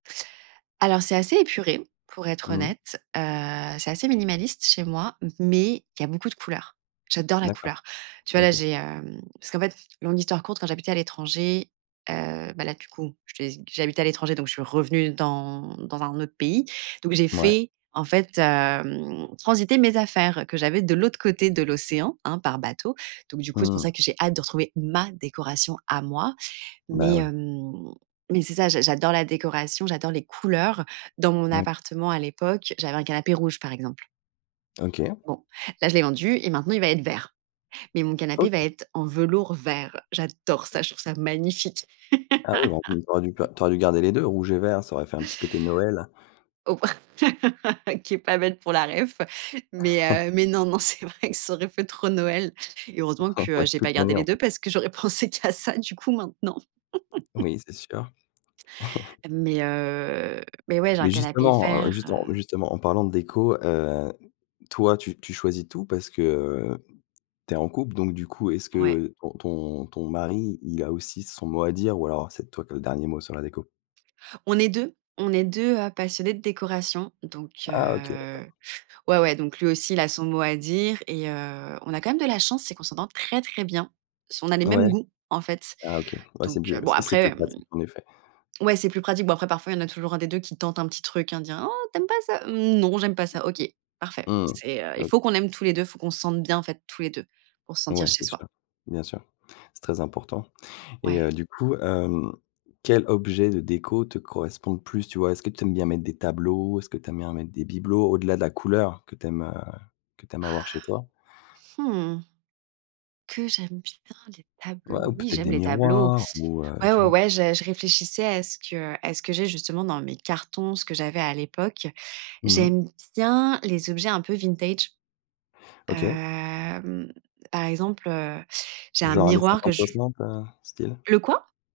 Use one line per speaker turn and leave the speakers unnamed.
Alors c'est assez épuré, pour être
Mmh.
honnête, heu, c'est assez minimaliste chez moi. Mais il y a beaucoup de couleurs, j'adore la
D'accord.
couleur. Tu vois, là
OK.
j'ai hem parce qu'en fait longue histoire courte, quand j'habitais à l'étranger, heu, bah là du coup, je te laisse j'habite à l'étranger, donc je suis revenue dans dans un autre pays. Donc j'ai
Ouais.
fait en fait hem, transiter mes affaires, heu, que j'avais de l'autre côté de l'océan, hein, par bateau. Donc du coup, c'est pour
Mmh.
ça que j'ai hâte de retrouver ma décoration à moi.
Bah
Mais
oui.
hem mais c'est ça, j'a j'adore la décoration, j'adore les couleurs, heu, dans mon
Oui.
appartement à l'époque, j'avais un canapé rouge, par exemple
OK.
bon, là, je l'ai vendu et maintenant, il va être vert. Mais mon canapé va
OK.
être en velours vert. J'adore ça, je trouve ça magnifique.
Ah oui bah, mmh, tu aurais ga tu aurais dû garder les 2, rouge et vert, ça aurait fait un petit côté de Noël.
Oh. OK pas bête pour la réf. Mais heu mais non, non, c'est vrai que ça aurait fait trop Noël, et heureusement
Ah
que
ouais de
j'ai pas
toute
gardé
manière,
les 2
oui.
parce que j'aurais pensé qu'à ça du coup maintenant
Oui c'est sûr.
mais heu mais, ouais, j'ai un
Mais
canapé
justement, heu
vert,
justement
heu
justement en parlant de déco, heu, toi, tu tu choisis tout? Parce que, heu, tu es en couple donc du coup est-ce
Ouais.
que ton ton ton mari il a aussi son mot à dire? Ou alors c'est toi qui as le dernier mot sur la déco?
On est 2, on est 2 heu, passionnés de décoration. Donc
Ah OK
heu,
d'accord.
ouais, ouais, donc lui aussi, il a son mot à dire, et heu, on a quand même de la chance, c'est qu'on s'entend très, très bien. Ce on a les mêmes
Ouais.
goûts, en fait.
Ah OK ouais c'est
Donc
mieux,
bon,
c'est c'est plus
après mmh
pratique en effet.
ouais, c'est plus pratique. Bon, après, parfois, il y en a toujours 1 des 2 qui tente un petit truc: «Hein, dit! Hein, oh, tu aimes pas ça?» «Mmh, non, j'aime pas ça», «OK, parfait».
Mmh.
C'est heu Il faut
OK.
qu'on aime tous les 2 faut qu'on se sente bien, en fait, tous les 2 pour se sentir
Ouais,
chez
c'est
soi.
sûr. Bien sûr. C'est très important et
Ouais.
heu, du coup hem quel objet de déco te correspond le plus, tu vois? Est-ce que tu aimes bien mettre des tableaux? Est-ce que tu aimes bien mettre des bibelots? Au-delà de la couleur que tu aimes, heu que tu aimes
Ah.
avoir chez toi.
Mmh. Que, j'aime bien les
Ouais ou
tableaux? Oui,
peut-être
j'aime
des
les tableaux.
miroirs ou heu,
Ouais,
tu
ouais,
vois?
ouais, je je réfléchissais à ce que à ce que j'ai justement dans mes cartons, ce que j'avais à l'époque.
Mmh.
J'aime bien les objets un peu vintage,
OK.
hem, par exemple, heu, j'ai un
Genre années
miroir que
cinquante,
je
soixante heu, style?
Le quoi?